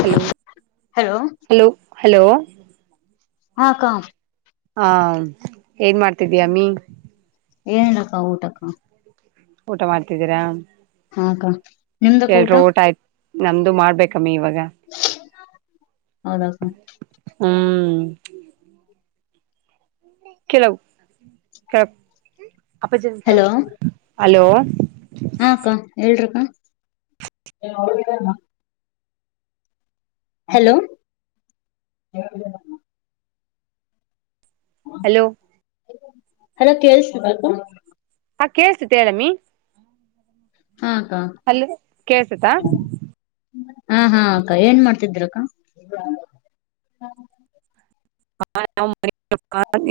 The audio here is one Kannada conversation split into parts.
ಹಲೋ ಹಲೋ ಹಲೋ--ಹಲೋ ಹಾ ಅಕ್ಕ ಹಾ ಏನ್ ಮಾಡ್ತಿದ ಅಮೆ ಏನ್ ಅಕ್ಕ ಊಟಕ್ಕ ಊಟ ಮಾಡ್ತಿದ್ದೀರಾ ಹಾ ಅಕ್ಕ ನಿಮ್ದಕ್ಕ ಊಟ ಎಲ್ರೂ ಉಟ್ಟ ಆಯ್ತು ನಮ್ದು ಮಾಡ್ಬೇಕಮ್ಮ ಇವಾಗ ಹೌದಾ ಅಕ್ಕ ಹ್ಮ್ ಕೆಲವು ಕೆ ಹಲೋ [unintelligible] ಹಲೋ ಹಾ ಅಕ್ಕ ಹೇಳರಿ ಅಕ್ಕ [unintelligible] ಹಲೋ [unintelligible] ಹಲೋ ಹೆಲೋ ಕೇಳ್ಸಡಿ ಅಕ್ಕ ಹ ಕೇಳ್ಸತಿ ಹೇಳಮ್ಮಿ ಹಾ ಅಕ್ಕ ಹಲೋ ಕೇಳ್ಸತಾ ಹಾ ಹಾ ಅಕ್ಕ ಏನ್ ಮಾಡ್ತಿದ್ರು ಅಕ್ಕ [unintelligible] [unintelligible] [inaudible]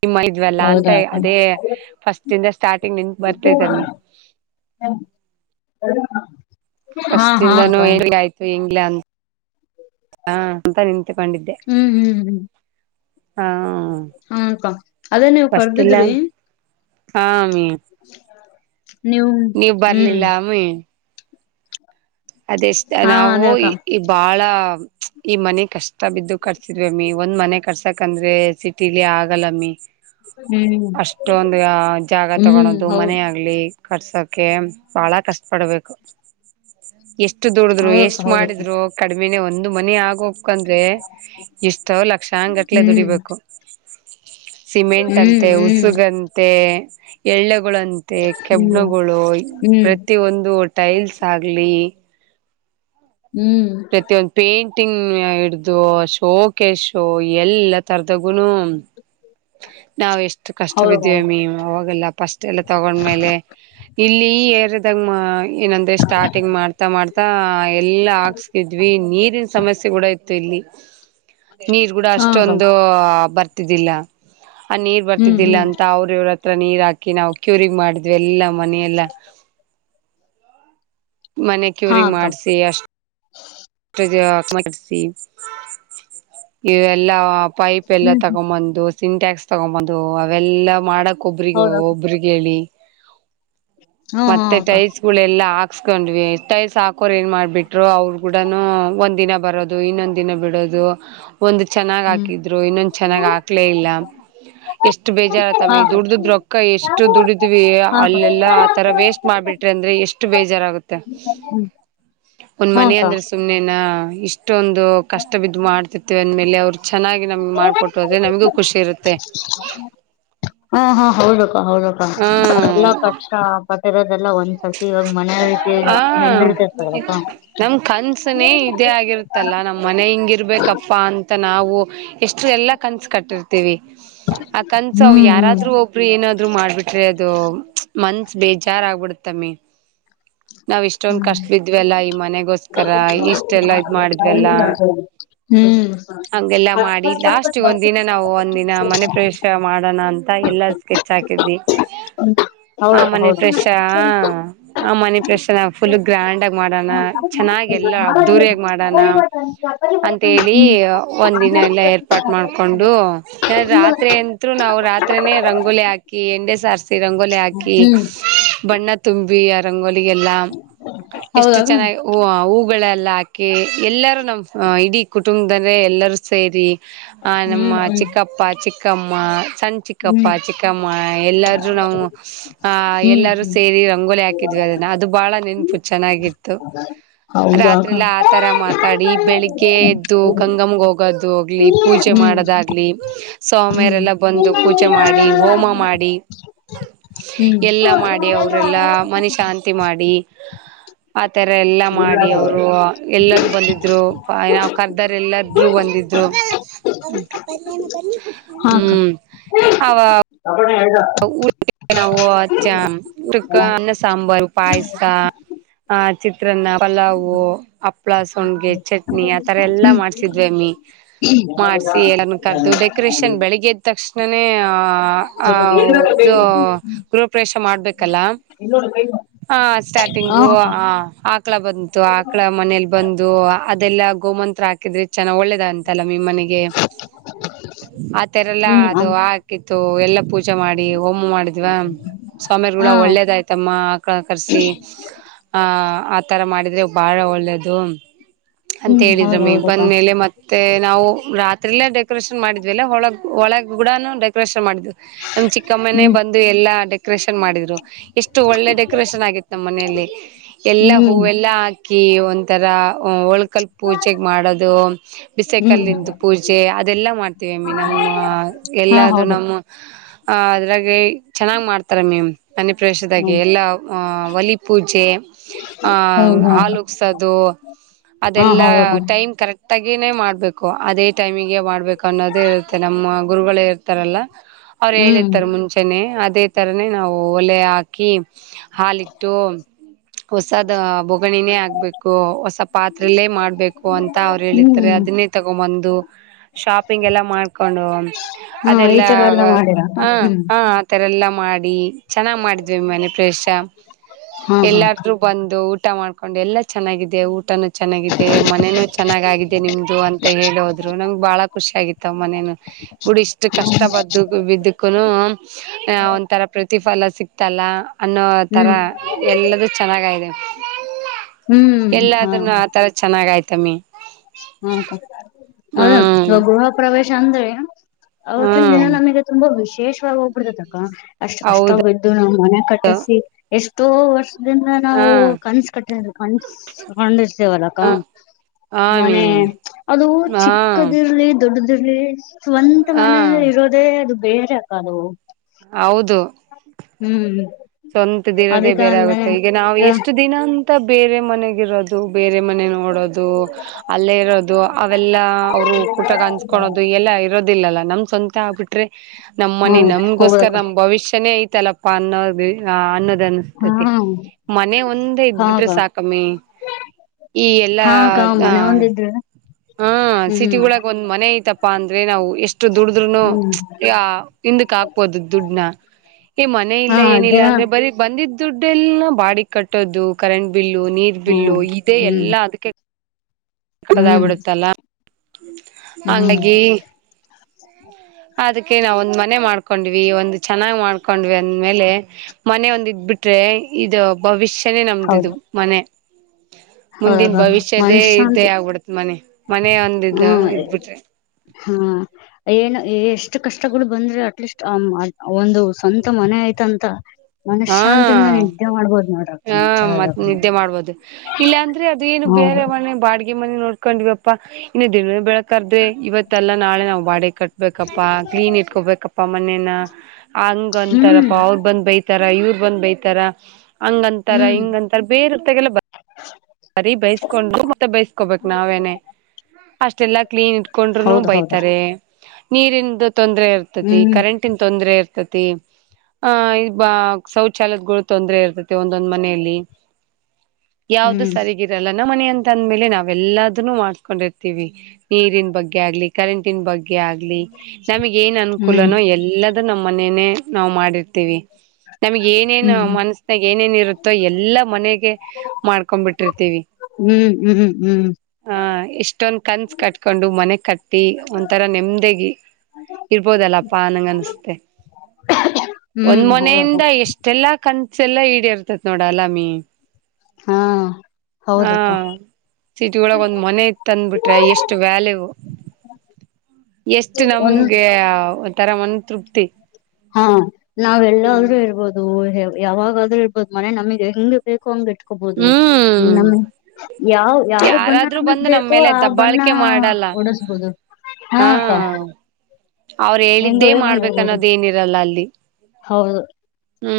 ನಿಮ್ಮ ಇದ್ವೆಲ್ಲಾ ಅಂತ ಹೌದಾ ಅಕ್ಕ ಅದೇ ಫಸ್ಟ್ದ ಸ್ಟಾರ್ಟಿಂಗ್ ನಿನ್ ಬರ್ತೇತಮ್ಮಿ [inaudible] ಹಾ ಹಾ ಅಕ್ಕ ಫಸ್ಟ್ದಾನ ಹೆಂಗ್ ಆಯ್ತು ಹೆಂಗ್ಲ [unintelligible] ಅಂತ ನಿತ್ಕೊಂಡಿದ್ದೆ ಹ್ಮ್ ಹ್ಮ್ ಹ್ಮ್ ಹ ಅಕ್ಕ ಅದೇ ನೀವು್ ಫಸ್ಟ್ ಇಲ್ಲ ಕರ್ದಿದ್ರಿ ಹಾ ಅಮ್ಮೇ ನೀವು ಹ್ಮ್ ಮೇ ಅದೆಷ್ಟ ಹಾ ನಾವು ಅದೇ ಅಕ್ಕ ಈ ಬಾಳ ಈ ಮನೆ ಕಷ್ಟ ಬಿದ್ದು ಕಟ್ಸಿದ್ವಮ್ಮಿ ಒಂದ್ ಮನೆ ಕಟ್ಸಾಕ್ಂದ್ರೆ ಸಿಟಿಲಿ ಆಗಲ್ಲಮ್ಮಿ ಹ್ಮ್ ಅಷ್ಟೊಂದು ಜಾಗ ಹ್ಮ್ ತಗಳೋದು ಹೌದ್ ಮನ ಆಗ್ಲಿ ಕಟ್ಸೋಕ ಭಾಳ ಕಷ್ಟಪಡ್ಬೇಕು ಎಷ್ಟು ದುಡಿದ್ರು ಹೌದಕ್ಕ ಎಷ್ಟ್ ಹೌದಕ್ಕ ಮಾಡಿದ್ರು ಕಡಿಮೆನೇ ಒಂದು ಮನ ಆಗೋ [unintelligible] ಇಷ್ಟ ಲಕ್ಷಾಂಗ ಗಟ್ಲೆ ಹ್ಮ್ ದುಡಿಬೇಕು ಸಿಮೆಂಟ್ ಹ್ಮ್ ಅಂತೆ ಹ್ಮ್ ಉಸುಗಂತೆ ಎಳ್ಳೆಗಳಂತೆ ಹ್ಮ್ ಕೆಬ್ಣಗಳು ಹ್ಮ್ ಪ್ರತಿ ಒಂದು ಟೈಲ್ಸ್ ಆಗ್ಲಿ ಹ್ಮ್ ಪ್ರತಿಯೊಂದು ಪೇಂಟಿಂಗ್ ಹಿಡ್ದು ಶೋಕೆ ಶೋ ಎಲ್ಲ ತರದಗುನು ನಾವ ಎಷ್ಟು ಕಷ್ಟ ಹೌದೌದ ಬಿದ್ದ್ವಿ ಹೌದು ಮೀಮ್ ಅವಾಗೆಲ್ಲ ಪಫಸ್ಟ್ ಎಲ್ಲ ತಗೊಂಡ್ಮೇಲೆ ಇಲ್ಲಿ ಏರದಾಗ ಏನಂದ್ರೆ ಸ್ಟಾರ್ಟಿಂಗ್ ಮಾಡ್ತಾ ಮಾಡ್ತಾ ಎಲ್ಲಾ ಹಾಕ್ಸ್ ಇದ್ವಿ ನೀರಿನ ಸಮಸ್ಯೆ ಕೂಡ ಇತ್ತು ಇಲ್ಲಿ [inaudible] ನೀವ್ ಕೂಡ ಹಾ ಅಕ್ಕ ಅಷ್ಟೊಂದು ಬರ್ತಿದ್ದಿಲ್ಲ. ಆ ನೀರ್ ಹ್ಮ್ ಬರ್ತಿದ್ದಿಲ್ಲ ಹ್ಮ್ ಅಂತ ಅವ್ರ ಇವ್ರ ಹತ್ರ ನೀರ್ ಹಾಕಿ ನಾವು ಕ್ಯೂರಿಂಗ್ ಮಾಡಿದ್ವಿ ಎಲ್ಲಾ ಮನೆಯೆಲ್ಲಾ. ಮನೆ ಹಾ ಕ್ಯೂರಿಂಗ ಅಕ್ಕ ಮಾಡ್ಸಿ ಅಷ್ಟೆ ಇಲ್ಲಾ [unintelligible] ಪೈಪ್ ಎಲ್ಲ ಹ್ಮ್ ಹ್ಮ್ ತಗೊಂಬಂದು ಸಿಂಟ್ಯಾಕ್ಸ್ ತಗೊಂಬಂದು ಅವೆಲ್ಲಾ ಮಾಡಕ್ ಒಬ್ರಿಗೆ ಹೌದ ಒಬ್ರಿಗೆ ಹೇಳಿ ಹಾ ಹಾ ಮತ್ತೆ ಅಕ್ಕ ಟೈಲ್ಸ್ [unintelligible] ಗಳೆಲ್ಲ ಹಾಕ್ಸ್ಕೊಂಡ್ವಿ ಟೈಲ್ಸ್ ಹಾಕೋರ್ ಏನ್ ಮಾಡ್ಬಿಟ್ರು ಅವ್ರು ಕೂಡನು ಒಂದ್ ದಿನ ಬರೋದು ಇನ್ನೊಂದ್ ದಿನ ಬಿಡೋದು. ಒಂದ್ ಚೆನ್ನಾಗ್ ಹ್ಮ್ ಹಾಕಿದ್ರು ಇನ್ನೊಂದ ಚೆನ್ನಾಗ್ ಹಾಕ್ಲೇ ಇಲ್ಲ. ಎಷ್ಟು ಬೇಜಾರತ ಹಾ ಮ ಅಕ್ಕ ದುಡ್ದದ್ರೊಕ್ಕ ಎಷ್ಟು ದುಡಿದ್ವಿ ಹಾ ಅಕ್ಕ ಅಲ್ಲೆಲ್ಲ ಆ ತರ ವೇಸ್ಟ್ ಮಾಡ್ಬಿಟ್ರೆ ಅಂದ್ರೆ ಎಷ್ಟು ಬೇಜಾರಾಗುತ್ತೆ ಹ್ಮ್ ಒಂದ್ ಹಾ ಮನೆ ಅಕ್ಕ ಅಂದ್ರೆ ಸುಮ್ನೆನಾ ಇಷ್ಟೊಂದು ಕಷ್ಟ ಬಿದ್ದು ಮಾಡ್ತಿತೀವಿ ಅಂದ್ಮೇಲೆ ಅವ್ರ ಚೆನ್ನಾಗಿ ನಮ್ಗೆ ಮಾಡಿಕೊಟ್ಟ್ರುಅ ದೆನಮಗೂ ಖುಷಿ ಇರುತ್ತೆ. ಹಾ ಹಾ, ಹೌದಕ್ಕ ಹೌದಕ್ಕ ಹಾ ಅದೆಲ್ಲಾ ಕಷ್ಟ ಕಟ್ಟಿರೋದೆಲ್ಲ ಒಂದ್ಸರ್ತಿ ಇವಾಗ ಮನೆ ರೀತಿ ಹಾ ನೆಂದಿರ್ತ [unintelligible] ಮನೆಇದೇ ಆಗಿರುತ್ತಲ್ಲ ನಮ್ಮ ಮನೆ ಹಿಂಗಿರ್ಬೇಕಪ್ಪಾ ಅಂತ ನಾವು ಎಷ್ಟ್ರ ಎಲ್ಲ ಕನ್ಸು ಕಟ್ಟಿರ್ತಿವಿ. ಆಕನ್ಸವು ಹ್ಮ್ ಹ್ಮ್ ಯಾರಾದ್ರೂ ಒಬ್ಬ - ಒಬ್ರು ಏನಾದ್ರು ಮಾಡಬಿಟ್ರಿ ಅದು ಮನ್ಸ ಬೇಜಾರ್ ಆಗ್ಬಿಡತ್ತಮ್ಮಿ. ನಾವ್ ಇಷ್ಟೊಂದ ಹ್ಮ್ ಕಷ್ಟ ಬಿದ್ವೆಲ್ಲಾ ಈ ಮನೆಗೋಸ್ಕರ ಇಷ್ಟೆಲ್ಲಾ ಇದ್ ಮಾಡಿದ್ವೆಲ್ಲ. ಹ್ಮ್ ಹಂಗೆಲ್ಲಾ ಮಾಡಿ ಲಾಸ್ಟ್ ಒಂದಿನ ನಾವು ಒಂದಿನ ಮನೆ ಪ್ರವೇಶ ಮಾಡೋಣ ಅಂತ ಎಲ್ಲ ಸ್ಕೆಚ್ ಹಾಕಿದ್ವಿ ಆ ಹೌದು ಮನೆ ಹೌದು ಪ್ರವೇಶ ಆ ಮನೆಪ್ರವೇಶಫುಲ್ ಗ್ರ್ಯಾಂಡ್ ಆಗ ಮಾಡೋಣ ಚೆನ್ನಾಗ ಎಲ್ಲ ಅದ್ದೂರಿಯಾಗಿ ಮಾಡಣ. [inaudible] ಅಂತೇಳಿ ಒಂದಿನ ಎಲ್ಲ ಏರ್ಪಾಟ್ ಮಾಡಿಕೊಂಡು. ನಿನ್ನೆ ರಾತ್ರಿ ಅಂತು ನಾವು ರಾತ್ರಿನೇ ರಂಗೋಲಿ ಹಾಕಿ ಎಂಡೆ ಸಾರಸಿ ರಂಗೋಲಿ ಹಾಕಿ ಹ್ಮ್ ಬಣ್ಣ ತುಂಬಿ ರಂಗೋಲಿಯೆಲ್ಲಾ ಎಷ್ಟು ಹೌದಾಗ ಚೆನ್ನಾಗಿ ಹೂಗಳೆಲ್ಲ ಹಾ ಹಾಕಿಎಲ್ಲಾರೂ ನಮ್ಮ್ ಇಡೀ ಕುಟುಂಬದವರೆ ಎಲ್ಲರೂ ಸೇರಿ ಆ ನಮ್ಮ ಹ್ಮ್ ಹ್ಮ್ ಚಿಕ್ಕಪ್ಪ ಪ್ಪ ಚಿಕ್ಕಮ್ಮ ಸಣ್ ಚಿಕ್ಕಪ್ಪ- ಹ್ಮ್ ಚಿಕ್ಕಮ್ಮ ಎಲ್ಲಾರೂ ನಾವು ಆ ಹ್ಮ್ ಎಲ್ಲಾರೂ ಹ್ಮ್ ಸೇರಿ ರಂಗೋಲಿ ಹಾಕಿದ್ವಿ ಅದನ್ನ ಅದು ಬಾಳ ನೆನ್ಪು ಚೆನ್ನಾಗಿತ್ತು. ಹೌದಾಗ ಎಲ್ಲ ಹ್ಮ್ ಆತರ ಮಾತಾಡಿ ಬೆಳಿಗ್ಗೆ ಎದ್ದು ಹ್ಮ್ ಗಂಗಮ್ಗೆ ಹೋಗೋದು. ಆಲಿ ಪೂಜೆ ಮಾಡೋದಾಗ್ಲಿ ಸಾವಾಮ್ಯರೆಲ್ಲ ಬಂದು ಪೂಜೆ ಮಾಡಿ ಹೋಮ ಮಾಡಿ- ಹ್ಮ್, ಅವರೆಲ್ಲ ಮನಿ ಶಾಂತಿ ಮಾಡಿ ಆ ತರ ಎಲ್ಲಾ ಮಾಡಿ ಅವರು ಎಲ್ಲಾರೂ ಬಂದಿದ್ರು ನಾವ್ ಕರ್ದರ್ ಎಲ್ಲಾದರು ಬಂದಿದ್ರು. ಹ್ಮ ಅವ [unintelligible] ಅ ಹೇಳಗಾ [inaudible] ಉವು ಉಕ ಸಾಂಬಾರ ಪಾಯಸಕ [unintelligible] ಹ ಚಿತ್ರಾನ್ನ ಪಲಾವು ಹಪ್ಳ ಸೊಂಡ್ಗೆ ಚಟ್ನಿ ಆತರ ಎಲ್ಲಾ ಹ್ಮ್ ಮಾಡ್ತಿದ್ವಿ ಅಲ್ಲಿ. ಇನ್ನೊಂದು ಮಾಡ್ಸಿ ಎಲ್ಲನ್ನು ಕರೆದು ಡೆ ಕೂಡ ಕೈಗೆಕೋರೇಷನ್ ಬೆಳಿಗ್ಗೆ ಎದ್ದ ತಕ್ಷಣನೇ ಆ ಸರ್ ಬನ್ನಿ. ದು ಗೃಹಪ್ರವೇಶ ಮಾಡ್ಬೇಕಲ್ಲ. ಕೈ ಮಾಡಿ. ಹ ಹಾ ಸ್ಟಾರ್ಟಿಂಗು ಅಕ್ಕ ಆ ಆಕಳ ಬಂತು ಆಕಳ ಮನೇಲಿ ಬಂದು ಅದೆಲ್ಲಾ ಗೋಮಂತ್ರ ಹಾಕಿದ್ರೆ ಚೆನ್ನ ಒಳ್ಳೇದ ಅಂತಲ್ಲ ನಿ ಮನೆಗ್ ಗೆ ಆ ತರಲ್ಲ ಹ್ಮ್ ಅದು ಅನ್- ಹಾಕಿತ್ತು ಎಲ್ಲ ಪೂಜ್ ಜೆ ಮಾಡಿ ಹೋಮ ಮಾಡಿದ್ವ ಸ್ವಾಮಿಯಾರ್ ಕೂಡಾ ಹಾ ಒಳ್ಳೇದಾಯ್ತಮ್ಮ ಆಕಳ ಕರ್ಸಿ ಹ ಆ ತರ ಮಾಡಿದ್ರೆ ಬಹಳ ಒಳ್ಳೇದು ಅಂತ ಹ್ಮ್ ಹೇಳಿದ್ರ ಹೌದು ಮಿ ಹೌದಕ್ಕ ಬಂದ ಮೇಲೆ ಮತ್ ತ್ತೆ ನಾವು ರಾತ್ರಿಲ್ಲೇ ಡೆಕೋರೇಷನ್ ಮಾಡಿದ್ವಿಲ್ಲ ಒಳಗ್ ಒಳಗ ಗೂಡನು ಡೆಕೋರೇಷನ್ ಮಾಡಿದ್ವಿ. ನಮ್ ಚಿಕ್ಕಮ್ಮನೇ ಹ್ಮ್ ಬಂದು ಎಲ್ಲಾ ಡೆಕೋರೇಷನ್ ಮಾಡಿದ್ರು. ಎಷ್ಟು ಒಳ್ಳೆ ಡೆಕೋರೇಷನ್ ಆಗಿತ್ತು ನಮ್ಮ ಮನೆಯಲ್ಲಿ ಎಲ್ಲಾ ಹ್ಮ್ ಹೂವೆಲ್ಲಾ ಕಿ ಒಂಥರ ಒರಳು ಕಲ್ ಪೂಜೆಗೆ ಮಾಡೋದು ಬಿಸೆ ಹ್ಮ್ ಕಲ್ಲಿಂದು ಪೂಜೆ ಅದೆಲ್ಲಾ ಮಾಡ್ತೀವಮ್ಮಿ ನಮ್ಮ ಹಾ ಎಲ್ಲಾದು ಹೌದು ನಮ್ ಹ ಅದ್ರಾಗಿ ಚೆನ್ನಾಗ್ ಮಾಡ್ತಾರ ಮೇಮ್. ಮನಿ ಪ್ರವೇಶದಾಗೆ ಹ್ಮ್ ಎಲ್ಲ ಆ ಒಲಿ ಪೂಜೆ ಆ ಹೌದು ಹ್ಮ್ ಹಾಲು ಅಕ್ಕ ಉಕ್ಸೂದು ಹಾ ಅದೆಲ್ಲಾ ಹೌದಕ್ಕ ಟೈಮ್ ಕರೆಕ್ಟ್ ಟಾಗಿನೇ ಮಾಡ್ಬೇಕು ಅದೇ ಟೈಮಿಗೆ ಮಾಡ್ಬೇಕು ಅನ್ನೋದೇ ಇರುತ್ತೆ ನಮ್ಮ ಗುರುಗಳೇ ಇರ್ತಾರಲ್ಲ ಅವ್ರು ಹ್ಮ್ ಹೇಳಿರ್ತಾರೆ ಮುಂಚೆನೆ ಅದೇ ಥರನೇ ನಾವು ಒಲೆ ಹಾಕಿ ಹಾಲಿಟ್ಟು ಹೊಸದ ಬೊಗಣಿನೇ ಆಗ್ಬೇಕು ಹೊಸ ಪಾತ್ರಲ್ಲೇ ಮಾಡ್ಬೇಕು ಅಂತ ಅವ್ರು ಹೇಳಿ ತಾರೆ ಹ್ಮ್ ಅದನ್ನೇ ತಗೊಂಬಂದು ಶಾಪಿಂಗ್ ಎಲ್ಲ ಮಾಡ್ಕೊಂಡು ಹಾ ಈ ಅದೆಲ್ಲಾ ತರ ಆಗ ಎಲ್ಲ ಮಾಡಿರಕ್ಕ ಹ್ಮ್ ಆ ತರ ಎಲ್ಲ ಮಾಡಿ ಚೆನ್ನಾಗ್ ಮಾಡಿದ್ವಿ ಮನೆ ಪ್ರವೇಶ ಹಾ ಹಾ ಅಕ್ಕ ಎಲ್ಲಾರೂ ಬಂದು ಊಟ ಮಾಡ್ಕೊಂಡು ಎಲ್ಲ ಚೆನ್ನಾಗಿದೆ ಊಟನೂ ಚೆನ್ನಾಗಿದೆ ಮನೇನು ಚೆನ್ನಾಗಾಗಿದೆ ನಿಮ್ದ ಅಂತ ಹೇಳೋದ್ರು ನಂಗ್ ಭಾಳ ಖುಷಿ ಆಗತ್ತಾವ ಮನೇನು ಬುಡ್ ಇಷ್ಟು ಕಷ್ಟ ಬದ್ ಬಿದ್ ಕೂನು ಒಂಥರ ಪ್ರತಿಫಲ ಸಿಕ್ತಲ್ಲ ಅನ್ನೋ ತರ ಹ್ಮ್ ಎಲ್ಲದು ಚೆನ್ನಾಗಾಗಿದೆ. ಹ್ಮ್ ಎಲ್ಲಾದ್ರನು ಆ ತರ ಚೆನ್ನಾಗ್ ಆಯ್ತಮ್ಮಿ. ಹೌದಾ ಹ್ಮ್ ಅದೇ ಗೃಹ ಪ್ರವೇಶ ಅಂದ್ರೆ ಅವತ್ತಿನ ದಿನ ಹ್ಮ್ ನಮಗೆ ತುಂಬಾ ವಿಶೇಷವಾಗಿ ಹೋಗ್ಬಿಡ್ತೈತಕ್ಕ. ಅಷ್ಟು ಕಷ್ಟ ಹೌದು ಬಿದ್ದು ನಾವ್ ಮನೆ ಕಟ್ಟಸಿ ಎಷ್ಟೋ ವರ್ಷ ಇದ್ರಂದ ಹಾ ನಾವು ಕನ್ಸ ಕಟ್ಟ ಕನ್ ಕಂಡಿರ್ತೇವಲ್ಲಕಾ ಹ ಹಾ ಮನೆ ಮ್ಯಾಮ್ ಅದು ಚಿಕ್ಕದಿರ್ಲಿ ದೊಡ್ಡದಿರಲಿ ಸ್ವಂತ ಹಾ ಹಾ ಮನೆಯಲ್ಲಿ ಇರೋದೇ ಅದು ಬೇರೆ ಅಕ್ಕ ಅದು. ಹೌದು. ಹ್ಮ್. ಸ್ವಂತದ್ ಇರೋದೇ ಅದಕ್ಕ ಬೇರೆ ಆಗುತ್ತೆ ಅಂದಾನೆ ಈಗ ನಾವು ಎಷ್ಟು ದಿನ ಅಂತ ಬೇರೆ ಮನೆಗಿರೋದು ಬೇರೆ ಮನೆನು ನೋಡೋದು ಅಲ್ಲೇ ಇರೋದು ಅವೆಲ್ಲ ಅವರು ಕೂಟಗ್ ಅಂಸ್ಕೊಳ್ಳೋದು ಎಲ್ಲಾ ಇರ್ ರೋದಿಲ್ಲಲ್ಲಾ ನಮ್ ಸ್ವಂತ ಆಗ್ಬಿಟ್ರೆ ನಮ್ ಮನೆ ಹ್ಮ್ ನಮ್ಗೋಸ್ಕರ ಹೌದಕ್ಕ ನಮ್ ಭವಿಷ್ಯನೇ ಐತಲ್ಲ ಅ ಅನ್ನೋದು ಆ ಅನ್ನೋದನ್ನ ಹಾ ತತಿ ಮನೆ ಒಂದೆ ಇದ್ಬಿಟ್ರೆ ಹಾಗ ಸಾಕಮ್ಮಿ. ಈ ಎಲ್ಲಾ ಹಾಗ ಆ ಮನೆ ಒಂದಿದ್ರೆ ಹಾ ಸಿಟಿ ಹ್ಮ್ ಒಳಗ್ ಒಂದ್ ಮನೆ ಐತಪ್ಪಾ ಅಂದ್ರೆ ನಾವು ಎಷ್ ಟ್ ದುಡಿದ್ರುನು ಹ್ಮ್ ಯ ಹಿಂದಕ್ ಹಾಕ್ಬೋದು ದುಡ್ನ ಈ ಮನೆ ಹಾ ಇಲ್ಲ ಏನಿಲ್ಲ ದಿನ ಅಂ ಬರೆ ಬಂದಿದ್ದ ದುಡ್ಡೆ ಎಲ್ಲ ಬಾಡಿ ಕಟ್ಟೋದು ಕರೆಂಟ್ ಬಿಲ್ಲು ನೀರ್ ಬಿಲ್ಲು ಹ್ಮ್ ಇದೆ ಹ್ಮ್ ಎಲ್ಲ ಅದಕ್ಕೆ ಹ್ಮ್ ಕಟ್ಟೋದಾಗಬಿಡುತ್ತಲ್ಲ ಹ್ಮ್ ಹಂಗಾಗಿ ಅದಕ್ಕೆ ನಾವು ಒಂದ ಮನೆ ಮಾಡ್ಕೊಂಡ್ವಿ ಒಂದ ಚೆನ್ನಾಗ ಮಾಡ್ಕೊಂಡ್ವಿ ಅಂದ್ಮೇಲೆ. ಮನೆ ಒಂದ ಇದ್ಬಿಟ್ರೆ ಇದು ಭವಿಷ್ಯನೇ ನಮ್ದಿದು ಹೌದು ಮನೆ. ಮುಂದಿನ ಹೌದ ಭವಿಷ್ಯದೇ. ಮನಶಾಂತಿ ಹೊಬಿಡತ್ ಮನೆ ಮನೆ ಒಂದ ಇದ ಇದ್ ಬಿಟ್ರ. ಹಾ ಏನು ಎಷ್ಟ ಕಷ್ಟಗಳು ಬಂದ್ರೆ ಅಟ್ಲೀಸ್ಟ್ ಒಂದು ಸ್ವಂತ ಮನೆ ಆಯ್ತಂತ. ಹಾ ಮನಶಾಂತಿಯಿಂದ ನಿದ್ದೆ ಮಾಡ್ಬೋದು ನೋಡ್ರಪ್ಪ ಹಾ ಮತ್ ನಿಜ್ಜಾಹೇಳ್ಬೇಕಂದ್ರ. ನಿದ್ದೆ ಮಾಡ್ಬೋದು ಇಲ್ಲ ಅಂದ್ರೆ ಅದು ಏನು ಬೇರೆ ಮನೆ ಬಾಡಿಗೆ ಮನೆ ನೋಡ್ಕೊಂಡ್ವಪ್ಪಾ. ಇನ್ನು ದಿನ ಬೆಳಕಹದ್ರೆ ಇವತ್ತಲ್ಲಾ ನಾಳೆ ನಾವು ಬಾಡಗೆ ಕಟ್ಬೇಕಪ್ಪಾ ಕ್ಲೀನ್ ಇಟ್ಕೊಬೇಕಪ್ಪ. ಪ್ಪ ಮನೆನಾ. ಹಂಗ ಅಂತಾರಪ ಹ್ಮ್ ಅವರ ಬಂದ್ ಬೈತಾರ ಇವರ ಬಂದ್ ಬೈತಾರ ಹಂಗಂತಾರ ಹ್ಮ್ ಹಿಂಗಂತ. ರ ಬೇರೆಹೂತ್ತಾಗೆಲ್ಲ ಬ್ ಬರಿ ಬೈಸ್ಕೊಂಡು ಮತ್ತೆ ಬೈಸ್ಕೋಬೇಕ್ ನಾವೇನೇ ಅಷ್ಟೆಲ್ಲಾ ಕ್ಲೀನ್ ಇಟ್. ಕೊಂಡ್ರು ಹೌದು ಹೌದು ಬೈತಾರೆ ನೀರಿಂದ ತೊಂದರೆ ಇರ್ತತಿ ಹ್ಮ್ ಕರೆಂಟ್. ಟ್ಟಿಂದ ತೊಂದ್ರೆ ಇರ್ತತಿ. ಆ ಈ ಬ ಶೌಚಾಲಯದಗಳು ತೊಂದ್ರೆ ಇರ್ತತಿ ಒಂದೊಂದ್ ಮನೆಯಲ್ಲಿ. [inaudible] ಯಾವ್ದು ಸರಿಗಿರಲ್ಲಾ ನಮ್ಮ ಮನೆ ಅಂತ ಅಂದ್ಮೇಲೆ ನಾವೆಲ್ಲಾದನು ಮಾಡ್ಕೊಂಡಿರ್ತೀವಿ. ನೀರಿನ ಬಗ್ಗೆ ಆಗ್ಲಿ ಕರೆಂಟನ್ ಬಗ್ಗೆ ಆಗ್ಲಿ ನಮಗ ಏನ್ ಹ್ಮ್ ಅನುಕೂಲನೋ ಎಲ್ಲದ. ಅದು ನಮ್ಮ ಮನೇನೇ ನಾವ್ ಮಾಡಿರ್ತೀವಿ. ನಮಗೆ ಏನೇನೋ ಹ್ಮ್ ಮನಸನ್ಯಾಗ ಏನೇನೋ ಇರುತ್ತೋ ಎಲ್ಲಾ ಮನೆಗೆ ಮಾಡ್ಕೊಬಿಟ್. ಹು ಹು ಹು ಹ ಇಷ್ಟೊಂದ ಕನ್ಸ್ ಕಟ್ಕೊಂಡು ಮನೆ ಕಟ್ಟ್. ಟ್ಟಿ ಒಂಥರಾ ನೆಮ್ಮದಿಗಿ ಇರ್ಬೋದಲ್ಲಪ್ಪಾ ಅನಂಗ ಅನಸ್ತೆ. ಒಂದ ಹ್ಮ್ ಹೌದಕ್ಕ ಮನೆಯಿಂದ ಎಷ್ಟೆಲ್ಲಾ ಕನ್ಸ ಎಲ್ಲಾ ಈಡೆರ್ತತ್ ನೋಡ ಅಲ್ಲಾಮ್ಮಿ. ಹಾ ಹಾ ಹೌದಕ್ಕ ಸಿಟಿ ಒಳಗ ಒಂದ್ ಮನೆ ಇತ್ತ ಅಂದ್ಬಿಟ್ರೆ ಎಷ್ಟು ವ್ಯಾಲ್ಯವು. ಎಷ್ಟು ಒಂದ್ ನಮ್ಗೆ ಒಥರಾ ಮನ್ ತೃಪ್ತಿ. ಹಾ ನಾವೆಲ್ಲೂದ್ರು ಇರ್ಬೋದು ಯಾವಾಗಾದ್ರೂ ಇರ್ಬೋದು ಮನೆ ನಮಗೆ ಹೆಂಗೆ. ಬೇಕೋ ಹಂಗ ಇಟ್ಕೊಬಹುದು ಹ್ಮ್ ನಮ್ಮ ಯಾವ ಯಾವ ಬಣ್ಣ ಯಾರಾದ್ರೂ ನಮಗ ಬಂದು ನಮ್ ಬೇಕೋ ಮೇಲೆ ಆ ಬಣ್ಣಾ ದಬ್ಬಾಳಿಕೆ ಮಾಡಲ್ಲ ಹೂಡಸ್ಬೋದು. ಹಾ ಅವರ ಹೆಂಗ ಹೇಳಿದ್ದೇ ಬೇಕಂಗ ಇರ್ಬೋದು ಮಾಡ್ಬೇಕನ್ನೋದ ಏನ ದಲ್ಲಾ ಅಲ್ಲಿ ಹೌದು ಹು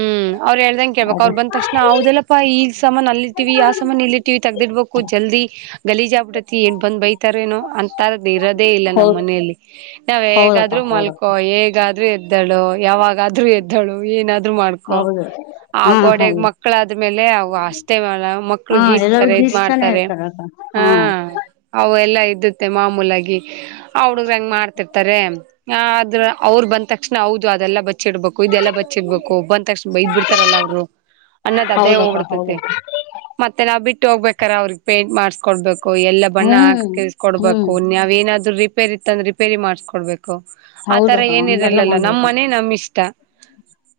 ಅವರ ಹೇಳ್ದಂ ಕೇಳ್ಬೇಕ ಅದೇ ಅವರ ಬಂದ ತಕ್ಷಣ ಹದೆಲ್ಲಪ್ಪಾ ಈ ಈ ಸಮಾನ ಅಲ್ಲಿಟ್ಟಿವಿ ಆ ಸಮಾನ ಇಲ್ಲಿಟ್ಟಿವಿ ತೆಗ್ದಿಡ್ಬೇಕು ಜಲ್ದಿ. ಗಲೀಜ ಆಬಿಟ್ಟೈತಿ ಏನು ಬಂದು ಬೈತಾರೇನೋ ಅಂಥಾದ ಇರೋದೇ ಇಲ್ಲಾ ನಮ್ಮ ಹೌದ್ ಮನೆಯಲ್ಲಿ. ನಾವ ಹೌದಕ್ಕ ಹೇಗಾದ್ರು ಹೌದಕ್ಕ ಮಲ್ಕೊ ಹೇಗಾದ್ರು ಎದ್ದಳು. ಯಾವಾಗ ಆದ್ರೂ ಎದ್ದಳು ಏನಾದ್ರು ಮಾಡ್ಕೊ ಹೌದು ಆ ಹಾ ಗೋಡೆಗ್ ಹೌದು ಮಕ್ಳ ಆದ್ಮೇಲೆ ಅವ ಅಷ್ಟೇವಲ್ಲಾ ಮಕ್ಳು ಹಾ ಎಲ್ಲಾರೂ ಗೀಸ್ತಾರೆ ಇದ ಗೀಸ್ತಾನೆ ಮಾಡ್ತಾರೆ. ಇರ್ತಾರಕ್ಕ ಹಾ ಅವು ಎಲ್ಲಾ ಇದ್ದದ್ದೆ ಮಾಮೂಲಾಗಿ ಆ ಹುಡ್ಗ್ರ ಹಂಗ ಮಾಡ್ತಿರ್ತಾರೆ. ಹಾ ಆದ್ರ ಅವರ ಬಂದ ತಕ್ಷಣ ಹೌದು ಅದೆಲ್ಲಾ ಬಚ್ಚಿ ಇಡ್ಬೇಕು ಇದೆಲ್ಲಾ ಬ ಚ್ಚಿಡಬೆಕು ಬಂದ ತಕ್ಷಣ ಬೈದ ಬಿಡ್ತಾರಲ್ಲ ಅವರು ಅನ್ನದ್ ಅದೇ ಹೌದಕ್ಕ ಹೋಗ್ಬಿಡ್ತತೆ. ಹೌದಕ್ಕ ಮತ್ತೆ ನಾವ್ ಬಿಟ್ಟು ಹೋಗ್ಬೇಕಾರ ಅವರಿಗ ಪೇಂಟ್ ಮಾಡಸ್ಕೊಡ್ಬೇಕು ಎಲ್ಲ ಬಣ್ಣ ಹ್ಮ್ ಹ್ಮ್ ಹಾಕಕಿಸ್ಕೊಡ್ಬೇಕು ನ್ಯಾವ್ ಏನಾದ್ರು ರಿಪೇರ್ ಇತ್ತ ಅಂದ್ರ ರಿಪೇರಿ ಮಾಡ್ಸ್ಕೊಡ್ಬೇ ಕು ಆತರ ಹೌದಕ್ಕ ಹಂಗೆಲ್ಲ ಏನಿರಲ್ಲಲ್ಲ ಮಾಡ್ಬೇಕು ನಮ್ಮನೆ ನಮ್ಮ ಇಷ್ಟ.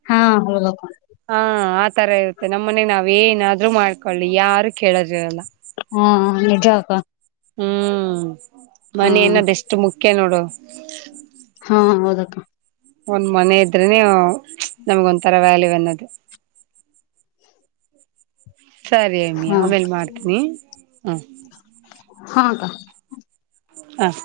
ಹಾ ಹೌದಮ್ಮ. ಹಾ ಆತರ ಇರುತ್ತೆ ನಮ್ಮನೆ ನಾವ್ ಏನಾದ್ರರು ಮಾಡ್ಕೊಳ್ಳಿ ಯಾರು ಕೆಳರ್ರಿರಲ್ಲಾ. ಹಾ ನಿಜಾ ಅಕ್ಕಾ ಹುಂ ಮನಿ ಎನ್ನೋದ ಎಷ್ಟು ಮುಖ್ಯಾ ನೋಡು. ಹಾ ಹೌದ ಅಕ್ಕಾ ಒಂದ್ ಮನೆ ಇದ್ರೆನೆ ನಮಗ ಒಂಥರ ವ್ಯಾಲ್ಯೂವ ಅನ್ನೋದು. ಸರಿ ಅಮ್ಮಿ ಹಾ ಆಮೇಲ್ ಮಾಡ್ತೀನಿ ಹ್ಮ. ಹಾ ಅಕ್ಕಾ. ಹಾ